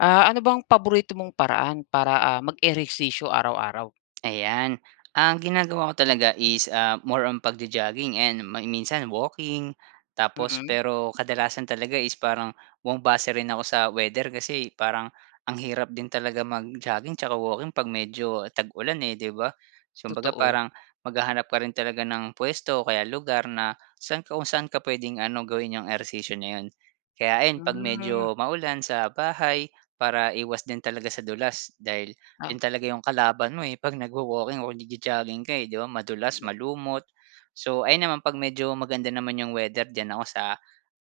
Ah, ano bang paborito mong paraan para, ah, mag-ehersisyo araw-araw? Ayan. Ang ginagawa ko talaga is, ah, more on pagjo-jogging and ma minsan walking, tapos Mm. pero kadalasan talaga is parang bumabase rin ako sa weather. Kasi parang ang hirap din talaga mag-jogging tsaka walking 'pag medyo tag-ulan, eh, 'di ba? So, kumbaga Totoo. parang maghahanap ka rin talaga ng puwesto o kaya lugar na saan ka kung saan ka puwedeng ano, gawin yung ehersisyo na 'yon. Kaya ayon 'pag Hmm. medyo maulan, sa bahay para iwas din talaga sa dulas dahil Ah. 'yon talaga yung kalaban mo, eh, 'pag nagwa-walking o nagjo-jogging ka eh, 'di ba madulas, [unintelligible] malumot. So, ayon naman 'pag medyo maganda naman yung weather, diyan ako sa,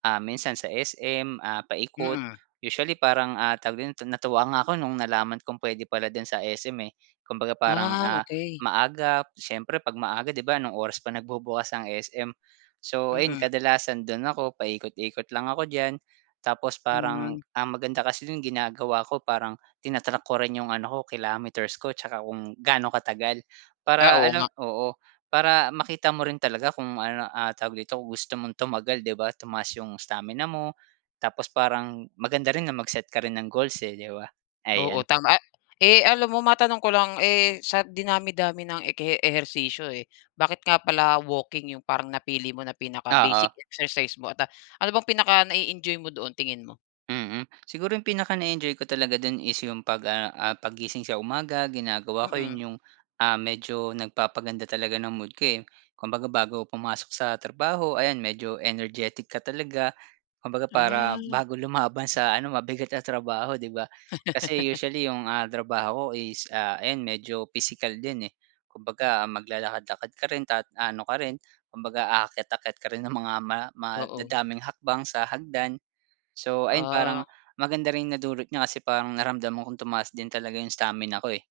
ah minsan sa SM, ah, paikot. Mm. Usually parang, ah tawag din ton natuwa nga ako no'ng nalaman kong puwede pala dun sa SM, eh. Kumbaga parang Ah, ah okey. maaga, siyempre 'pag maaga, 'di ba, anong oras pa nagbubukas ang SM. So, ayun Mm. kadalasan do'n ako paikot-ikot lang ako diyan. Tapos parang Hmm. ang maganda kasi dun ginagawa ko parang tina-track ko rin yung ano ko kilometers ko tsaka kung gaano katagal Ah, para oo ano nga. oo, para makita mo rin talaga kung ano ah tawag dito, kung gusto mong tumagal, 'di ba? Tumaas 'yong stamina mo, tapos parang maganda rin na mag-set ka rin ng goals, eh, 'di ba? Ayan. Oo, tama, ah, eh, alam mo matanong ko lang, eh, sa dinami-dami ng ekehe ehersisyo, eh. Bakit nga pala walking yung parang napili mo na pinaka-basic Oo. exercise mo at, ah, ano bang pinaka na-e-enjoy mo doon, tingin mo? Mm, siguro yung pinaka-na-e-enjoy ko talaga do'n is yung 'pag, ah ah, paggising sa umaga, ginagawa ko 'yon, Mm. yung, ah, medyo nagpapaganda talaga ng mood ko, eh. Kumbaga bago ako pumasok sa trabaho ayan, medyo energetic ka talaga. Kumbaga para Ah. bago lumaban sa ano mabigat na trabaho, 'di ba? Kasi usually yung, ah, trabaho ko is, ah, ayan medyo physical din, eh. Kumbaga maglalakad-lakad ka rin ta ano ka rin, kumbaga aakyat-akyat ka rin ng mga ma Oo. madadaming hakbang sa hagdan. So, ayun Ah. parang maganda ring nadulot niya kasi parang naramdaman kong tumaas din talaga yung stamina ko eh,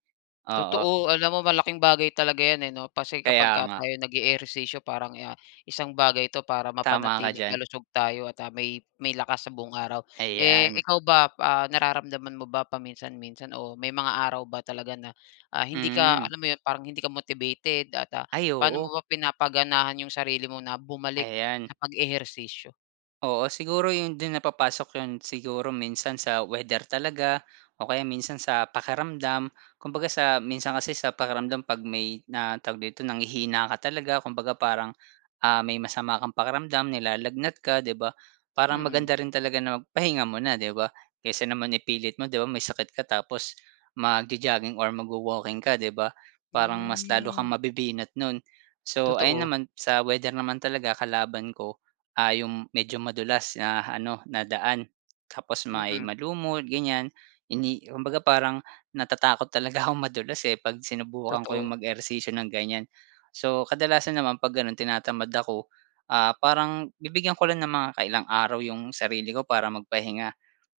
oo. Totoo, alam mo malaking bagay talaga 'yan, eh, 'no? Kasi Kaya kapag ka nga. tayo nag-eehersisyo parang, ah, isang bagay 'to para Tama ka mapanatiling diyan. malusog tayo at, ah, may may lakas sa buong araw. Eh, Ayan. ikaw ba, ah, nararamdaman mo ba paminsan-minsan o may mga araw ba talaga na, ah, hindi ka Hmm. alam mo 'yon, parang hindi ka motivated at, ah, Ay paano oo. mo ba pinapaganahan yung sarili mo na bumalik Ayan. sa pag-ehersisyo? Oo, siguro 'yon do'n na papasok 'yon siguro minsan sa weather talaga o kaya minsan sa pakiramdam. Kumbaga sa minsan kasi sa pakiramdam 'pag may na tawag dito, nanghihina ka talaga. Kumbaga parang, ah, may masama kang pakiramdam, nilalagnat ka, 'di ba? Parang Mm. maganda rin talaga na magpahinga muna, 'di ba? Kaysa naman ipilit mo, 'di ba? May sakit ka tapos magjo-jogging or magwa-walking ka, 'di ba? Parang mas lalo kang Hmm. mabibinat no'n. So, ayun Totoo. naman sa weather naman talaga kalaban ko, ah, yung medyo madulas na ano na daan tapos may Mm. malumot, ganyan. Hindi kumbaga parang natatakot talaga akong madulas, eh, 'pag sinubukan ko yung Totoo. mag-ehersisyo ng ganyan. So, kadalasan naman 'pag gano'n, tinatamad ako, ah, parang bibigyan ko lang ng mga kailang araw yung sarili ko para magpahinga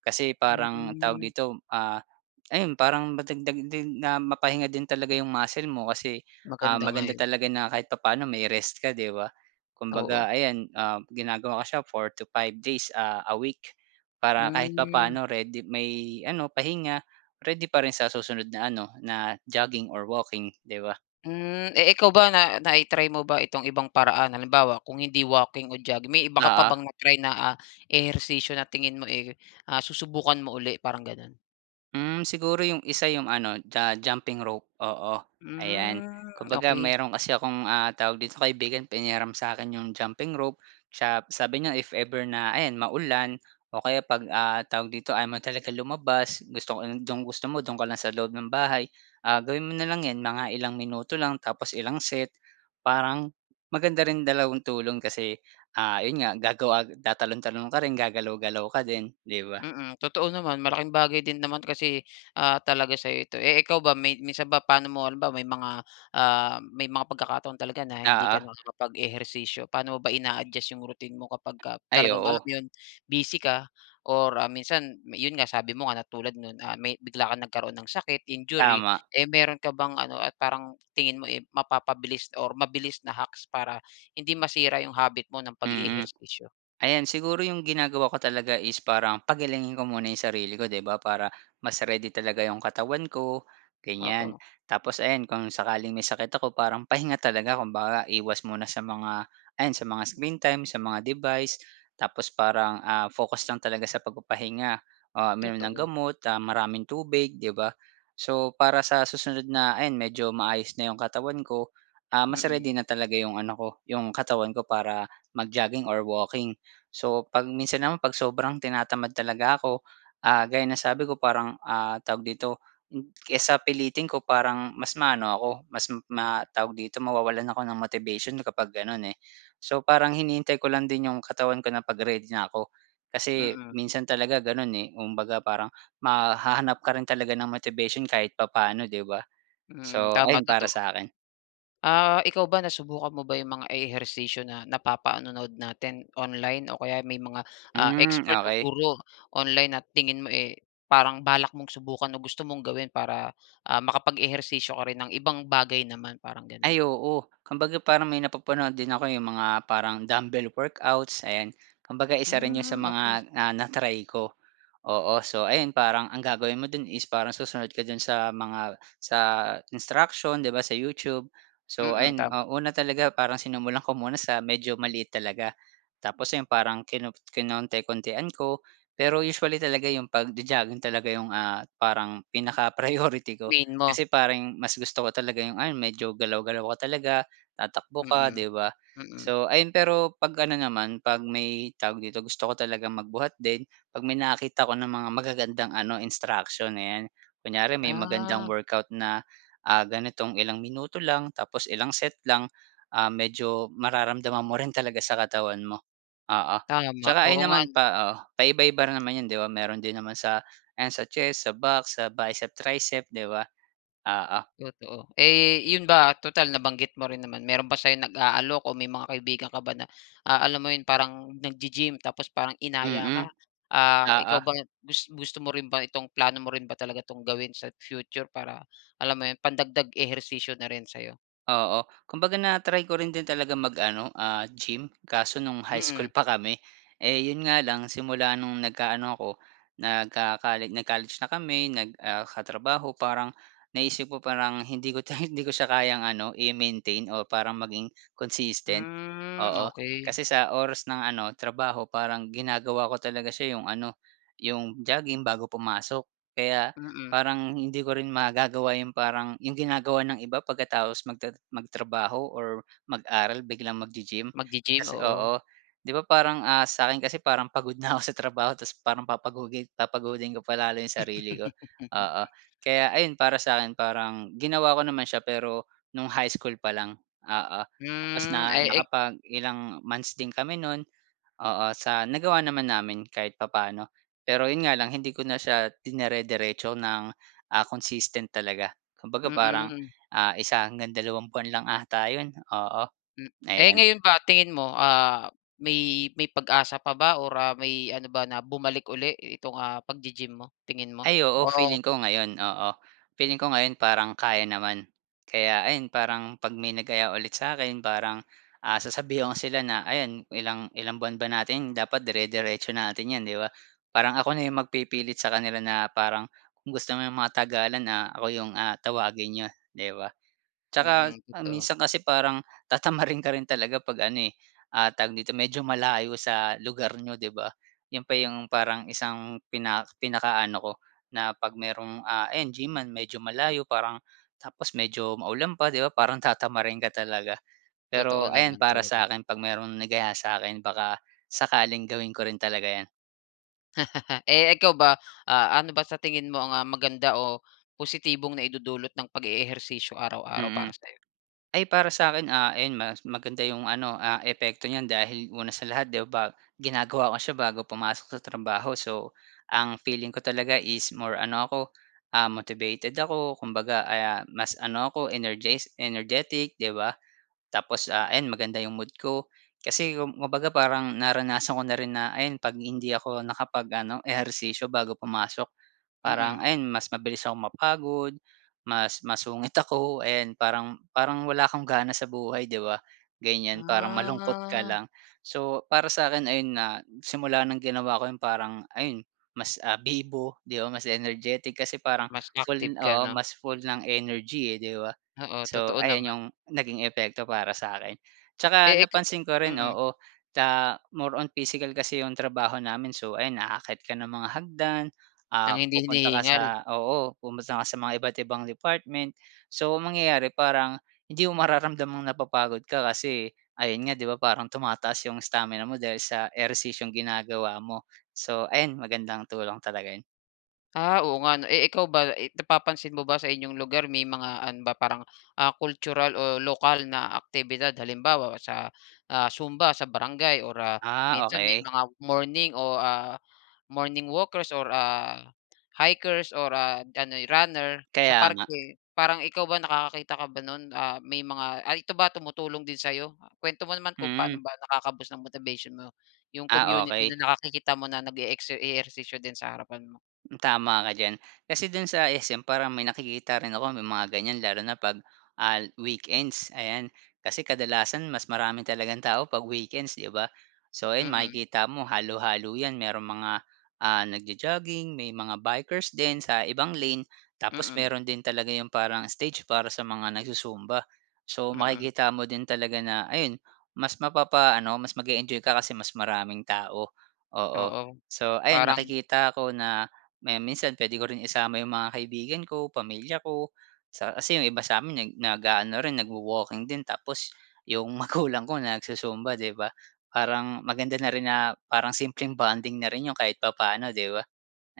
kasi parang tawag Hmm. dito, ah, ayun, parang madagdag din na mapahinga din talaga yung muscle mo kasi, ah, Maganda nga maganda 'yon. talaga na kahit papaano may rest ka, 'di ba? Oo. Kumbaga, ayan, ah, ginagawa ko siya 4 to 5 days a a week para kahit Hmm. papaano, ready may ano pahinga, ready pa rin sa susunod na ano na jogging or walking, 'di ba? Hmm, eh, ikaw ba na nai-try mo ba itong ibang paraan? Halimbawa, kung hindi walking o jogging, may iba ka pa Oo. bang na-try na, ah, ehersisyo na tingin mo, eh, ah, susubukan mo uli parang ganun? Hmm, siguro yung isa yung ano, ju jumping rope oo, ayan. Hmm, Kumbaga okey. mayro'n kasi akong, ah tawag dito, kaibigan pinahiram sa'kin yung jumping rope. Tsa p sabi niya if ever na ayan maulan o kaya 'pag, ah, tawag dito ayaw mo talaga lumabas. Gusto ko 'yong dong gusto mo do'n ka lang sa loob ng bahay. Ah, gawin mo na lang 'yan mga ilang minuto lang tapos ilang set. Parang maganda rin dalawang tulong kasi, ah, 'yon nga gagawa tatalon-talon ka rin, gagalaw-galaw ka din, 'di ba? Mm, totoo naman. Malaking bagay din naman kasi, ah, talaga sa'yo ito. Eh, ikaw ba, may minsan ba paano mo halimbawa, may mga ah may mga pagkakataon talaga na hindi Oo. ka nakakapag-ehersisyo, paano mo ba ina-adjust yung routine mo kapagka Ay, talagang alam oo. 'yon busy ka or minsan 'yon nga sabi mo nga na tulad no'n, ah, may bigla kang nagkaroon ng sakit, injury? Tama. Eh meron ka bang ano, ah, parang tingin mo, eh, mapapabilis or mabilis na hacks para hindi masira yung habit mo ng Mm, pag-e-ehersisyo? ayan siguro yung ginagawa ko talaga is parang pagalingin ko muna yung sarili ko, 'di ba? Para mas ready talaga yung katawan ko ganyan. Oo. Tapos ayan, kung sakaling may sakit ako parang pahinga talaga kumbaga, iwas muna sa mga ayan sa mga screen time, sa mga device. Tapos parang, ah, focus lang talaga sa pagpapahinga, ah, uminom ng Totoo. gamot, ah, maraming tubig, 'di ba? So, para sa susunod na ayan medyo maayos na yung katawan ko, ah, mas Mm. ready na talaga yung ano ko, yung katawan ko para mag-jogging or walking. So, 'pag minsan naman 'pag sobrang tinatamad talaga ako, ah, gaya ng sabi ko parang, ah tawag dito kaysa pilitin ko parang mas maano ako mas ma tawag dito, mawawalan ako ng motivation kapag gano'n, eh. So parang hinihintay ko lang din yung katawan ko na 'pag ready na ako. Kasi Mm. minsan talaga gano'n, eh, kumbaga parang ma hahanap ka rin talaga ng motivation kahit papaano, 'di ba? Hmm, So ayun tama para totoo. sa'kin. Ah, ikaw ba nasubukan mo ba yung mga ehersisyo na napapanonood natin online o kaya may mga, ah, Hmm, expert o okey. guro online na tingin mo, eh, parang balak mong subukan o gusto mong gawin para, ah, makapag-ehersisyo ka rin ng ibang bagay naman? Parang gano'n. Ay, oo kumbaga parang may napapanood din ako eh, yung mga parang dumbbell workouts, ayan. Kumbaga isa rin 'yon sa Hmm, okey. mga, ah, na-try ko, oo. So ayun parang ang gagawin mo do'n is parang susunod ka do'n sa mga sa instruction, 'di ba, sa YouTube. So, Mm, ayan, tama. ah, una talaga parang sinumulan ko muna sa medyo maliit talaga. Tapos 'yon parang kinop kinonti-kontian ko. Pero usually talaga yung pagjo-jogging talaga yung, ah, parang pinaka-priority ko Main mo. kasi parang mas gusto ko talaga yung ano medyo galaw-galaw ka talaga, tatakbo ka, Mm, 'di ba? mm. So ayun, pero 'pag ano naman 'pag may tawag dito, gusto ko talagang magbuhat din, 'pag may nakakita ko ng mga magagandang ano instruction, ayan. Kunyari may magandang Ah. workout na, ah, ganitong ilang minuto lang tapos ilang set lang, ah medyo mararamdaman mo rin talaga sa katawan mo, oo. Tama, Tsaka oo ayan nga naman 'no? pa oo paiba-iba rin naman 'yon, 'di ba? Meron din naman sa ano, sa chest, sa back, sa biceps, triceps, 'di ba? Oo. Totoo. Eh, 'yon ba, total nabanggit mo rin naman, meron ba sa'yong nag-aalok o may mga kaibigan ka ba na a alam mo 'yon parang naggi-gym tapos parang inaya Mm, ka? Ah, oo. ikaw ba gus gusto mo rin ba itong plano mo rin ba talaga itong gawin sa future para alam mo 'yon, pandagdag ehersisyo na rin sa 'yo? Oo kumbaga na-try ko rin din talagang mag-ano, ah, gym kaso no'ng high school Mm. pa kami. Eh, 'yon nga lang simula no'ng nagkaano ako, nagco-colle, nag-college na kami, nag ah, katrabaho, parang naisip ko parang hindi ko 'to hindi ko siya kayang ano i-maintain. Oh, parang maging consistent, Hmm, oo. okey. Kasi sa oras ng ano trabaho parang ginagawa ko talaga siya yung ano, yung jogging bago pumasok kaya Mm. parang hindi ko rin magagawa yung parang yung ginagawa ng iba pagkatapos magta magtrabaho or mag-aral biglang maggi-gym. Maggi-gym Kasi oo. oo, 'di ba, parang, ah, sa'kin kasi parang pagod na ako sa trabaho tapos parang papagugil papagodin ko pa lalo yung sarili ko. Oo, kaya ayun, para sa'kin parang ginawa ko naman siya pero no'ng high school pa lang, oo. Tapos Hmm, na ay ek nakapag ilang months din kami no'n, oo, sa nagawa naman namin kahit papaano. Pero 'yon nga lang hindi ko na siya dinerediretso ng, ah, consistent talaga. Kumbaga parang, Mm. ah, isa hanggang dalawang buwan lang ata 'yon, oo Hmm, eh, ayon. ngayon ba tingin mo, ah, may-may pag-asa pa ba or, ah, may ano ba na bumalik uli itong ah paggi-gym mo, tingin mo? Ay, oo O feeling ko ngayon oo. Feeling ko ngayon, parang kaya naman, kaya ayun parang 'pag may nag-aya ulit sa'kin parang, ah, sasabihan ko sila na ayan, "Ilang ilang buwan ba natin dapat dire-diretso natin 'yan." 'Di ba? Parang ako na yung magpipilit sa kanila na parang, "Kung gusto mo matagalan na, ako yung ah tawagin n'yo." 'Di ba? Tsaka Mm, totoo. minsan kasi parang tatamarin ka rin talaga 'pag ano, eh, ah tawag dito medyo malayo sa lugar n'yo, 'di ba? 'Yon pa yung parang isang pinak pinakaano ko na 'pag mayrong, ah, ayan, gyman, medyo malayo parang tapos medyo maulan pa, 'di ba? Parang tatamarin ka talaga. Totoo, Pero, ayan naman para talaga. sa'kin 'pag merong nag-aya sa'kin, baka sakaling gawin ko rin talaga 'yan. Eh, ikaw ba, ah, ano ba sa tingin mo ang maganda o positibong naidudulot ng pag-eehersisyo araw-araw para Mm, sa'yo? ay para sa akin, ah, iyon mas maganda yung ano, ah, epekto niyan dahil una sa lahat, di ba, ginagawa ko siya bago pumasok sa trabaho. So ang feeling ko talaga is more ano ako, ah, motivated ako. Kumbaga, ah, mas ano ako energes energetic, di ba? Tapos ah, ayon maganda yung mood ko. Kasi kumbaga parang naranasan ko na rin na ayan 'pag hindi ako nakapag-ano ehersisyo bago pumasok parang Mm. ayon mas mabilis akong mapagod, mas mas masungit ako and parang parang wala kong gana sa buhay, di ba? Ganyan, parang malungkot ka Ah. lang. So, para sa akin ayun nga simula ng ginawa ko 'yon parang ayun mas, ah, bibo, di ba? Mas energetic kasi parang Mas active full ka, oo 'no? mas full ng energy eh, di ba? Oo, So totoo ayon naman. yung naging epekto para sa'kin. Tsaka Eh, ika napansin ko rin mm. oo ta more on physical kasi yung trabaho namin, so ayan aakyat ka ng mga hagdan, ah, Ng hindi pupunta ka sa hinihingal. oo pupunta ka sa mga iba't-ibang department. So ang mangyayari parang hindi mo mararamdamang napapagod ka kasi ayun nga di ba, parang tumataas yung stamina mo dahil sa ehersisyong ginagawa mo. So ayan magandang tulong talaga 'yon. Ah, oo nga 'no, eh, ikaw ba eh napapansin mo ba sa inyong lugar may mga ano ba parang, ah, cultural o lokal na aktibidad halimbawa sa, ah, zumba sa barangay or ah, Ah, minsan may okey. mga morning o, ah, morning walkers or ah hikers or ah ano ay runner sa Kaya nga. parke. Parang ikaw ba nakakakita ka ba no'n, ah, may mga ay ito ba tumutulong din sa'yo? Ah, kuwento mo naman kung Hmm. paano ba nakaka-boost ng motivation mo yung Ah, community okey. na nakikita mo na nage-exer ehersisyo din sa harapan mo. Hmm, tama ka diyan. Kasi do'n sa SM parang may nakikita rin ako may mga ganyan lalo na 'pag ah, weekends, ayan. Kasi kadalasan mas marami talagang tao 'pag weekends, 'di ba? So, ayun Mm. makikita mo halo-halo 'yan mayroong mga, ah, nagjo-jogging may mga bikers din sa ibang lane. Tapos Mm. meron din talaga yung parang stage para sa mga nagzu-zumba. So Mm. makikita mo din talaga na ayun mas mapapaano mas mag-eenjoy ka kasi mas maraming tao, oo. Oo. So ayun Parang. nakikita ko na may minsan puwede ko rin isama yung mga kaibigan ko, pamilya ko sa kasi yung iba sa'min neg naga-ano rin, nagwa-walking din tapos yung magulang ko nagzu-zumba, 'di ba, parang maganda na rin na parang simpleng bonding na rin yun kahit papaano, di ba?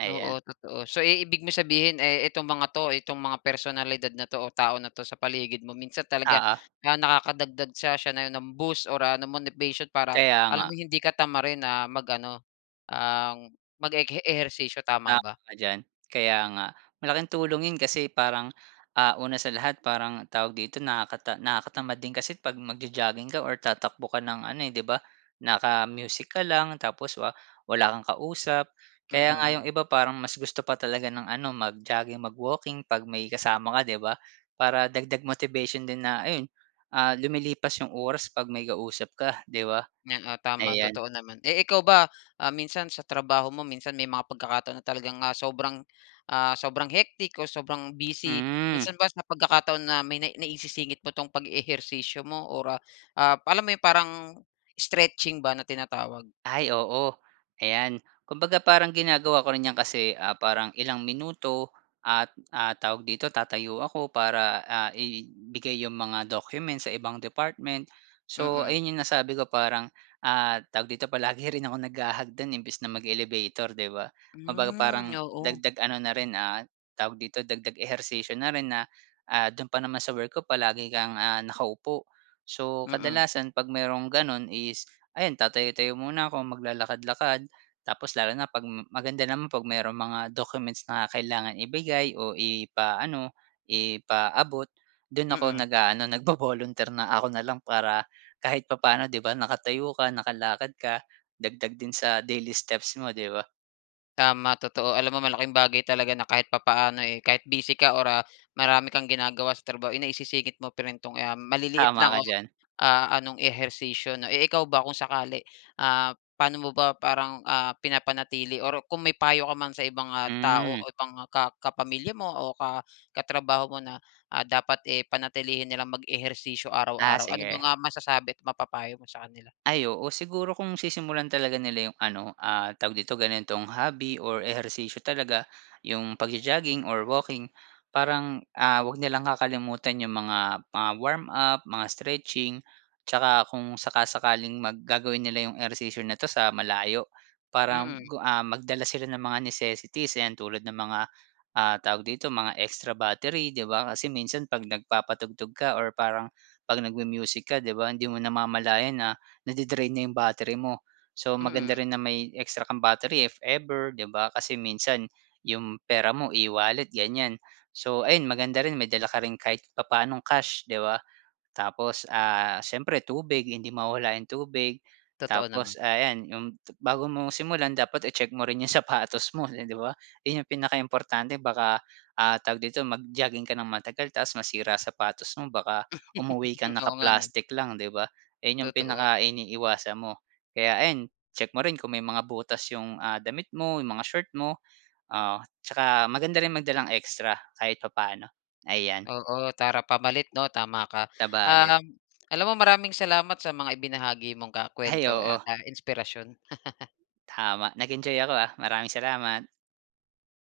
Ayan. Oo, totoo. So, i ibig mong sabihin, eh, itong mga 'to, itong mga personalidad na 'to o tao na 'to sa paligid mo minsan talaga Oo. kaya nakakadagdag siya siya nayon ng boost or, ah, ng motivation para Kaya nga. alam mong hindi ka tamarin na mag-ano ang mag-ek ehersisyo, tama Tama ba? ka diyan. Kaya nga. Malaking tulong yun kasi parang, ah, una sa lahat parang tawag dito nakakata nakakatamad din kasi pag magjo-jogging ka or tatakbo ka ng ano, eh, 'di ba? Naka-music ka lang tapos wa wala kang kausap. Kaya Mm. nga yung iba parang mas gusto pa talaga ng ano mag-jogging, mag-walking pag may kasama ka, 'di ba? Para dagdag motivation din na ayun, ah, umilipas yung oras pag may kausap ka, 'di ba. Oo, tama Ayan. totoo naman. Eh ikaw ba ah minsan sa trabaho mo minsan may mga pagkakataon na talagang ah, sobrang ah sobrang hectic o sobrang busy Hmm. minsan ba sa pagkakataon na may nai naisisingit mo tong pag-ehersisyo mo or ah ah alam mo yung parang stretching ba na tinatawag? Ay oo, ayan. Kumbaga parang ginagawa ko rin 'yan kasi, ah, parang ilang minuto at, ah tawag dito tatayo ako para, ah, ibigay yung mga documents sa ibang department. So, Mm. ayun yung nasabi ko parang, ah tawag dito palagi rin akong naghahagdan imbis na mag-elevator, 'di ba? Kumbaga Hmm, parang oo. dagdag ano na rin, ah, tawag dito dagdag ehersisyo na rin na, ah, do'n pa naman sa work ko palagi kang, ah, nakaupo. So Mm. kadalasan 'pag mayro'ng gano'n is ayan tatayo-tayo muna ako maglalakad-lakad tapos lalo na pag maganda naman pag mayroong mga documents na kailangan ibigay o ipaano, ipaabot, do'n ako Mm. nag-a-ano nagvo-volunteer na ako na lang para kahit papaano, 'di ba, nakatayo ka, nakalakad ka, dagdag din sa daily steps mo, di ba? Tama totoo, alam mo malaking bagay talaga na kahit papaano, eh, kahit busy ka or, ah, marami kang ginagawa sa trabaho, eh, naisisingit mo pa rin 'tong, um, maliliit Tama lang ka o, diyan. ah anong ehersisyo, no? Eh, ikaw ba kung sakali. Ah, paano mo ba parang, ah, pinapanatili or kung may payo ka man sa ibang, ah, tao o Hmm. ibang, ah, ka kapamilya mo o ka katrabaho mo na, ah, dapat, eh, panatilihin nilang mag-ehersisyo Ah, araw-araw? Ano ba sige. nga masasabi't mapapayo mo sa kanila? Ay oo, siguro kung sisimulan talaga nila yung ano ah tawag dito ganitong hobby or ehersisyo talaga yung pagjo-jogging or walking. Parang, ah, huwag nilang kakalimutan yung mga mga warm-up, mga stretching 'tsaka kung saka-sakaling mag gagawin nila yung ehersisyo na ito sa malayo. Parang Mm. ku ah, magdala sila ng mga necessities 'yan, tulad ng mga, ah, tawag dito mga extra battery 'di ba? Kasi minsan pag nagpapatugtog ka or parang 'pag nagmu-music ka, 'di ba, hindi mo namamalayan na nadi-drain na yung battery mo. So Mm. maganda rin na may extra kang battery if ever 'di ba kasi minsan yung pera mo e-wallet ganyan. So, ayun maganda rin may dala ka rin kahit papaanong cash, di ba? Tapos ah siyempre tubig hindi mawawala yung tubig Totoo naman. tapos, ah, yan yung bago mo simulan dapat i-check mo rin yung sapatos mo, eh, 'di ba? Yun ang pinakaimportante baka, ah, tawag dito mag-jogging ka ng matagal tapos masira sapatos mo baka umuwi kang Oo nga, 'no? naka-plastic lang, 'di ba? Ayun yung Totoo. pinakainiiwasan mo. Kaya ayan check mo rin kung may mga butas yung, ah, damit mo yung mga short mo, ah, 'tsaka maganda rin magdalang extra kahit papaano. Ayan. Oo, tara pamalit, 'no, tama ka. Sabagay. Um, alam mo maraming salamat sa mga ibinahagi mong ka Ay, kuwento at, oo. ah, inspirasyon. Tama, nag-enjoy ako ah, maraming salamat.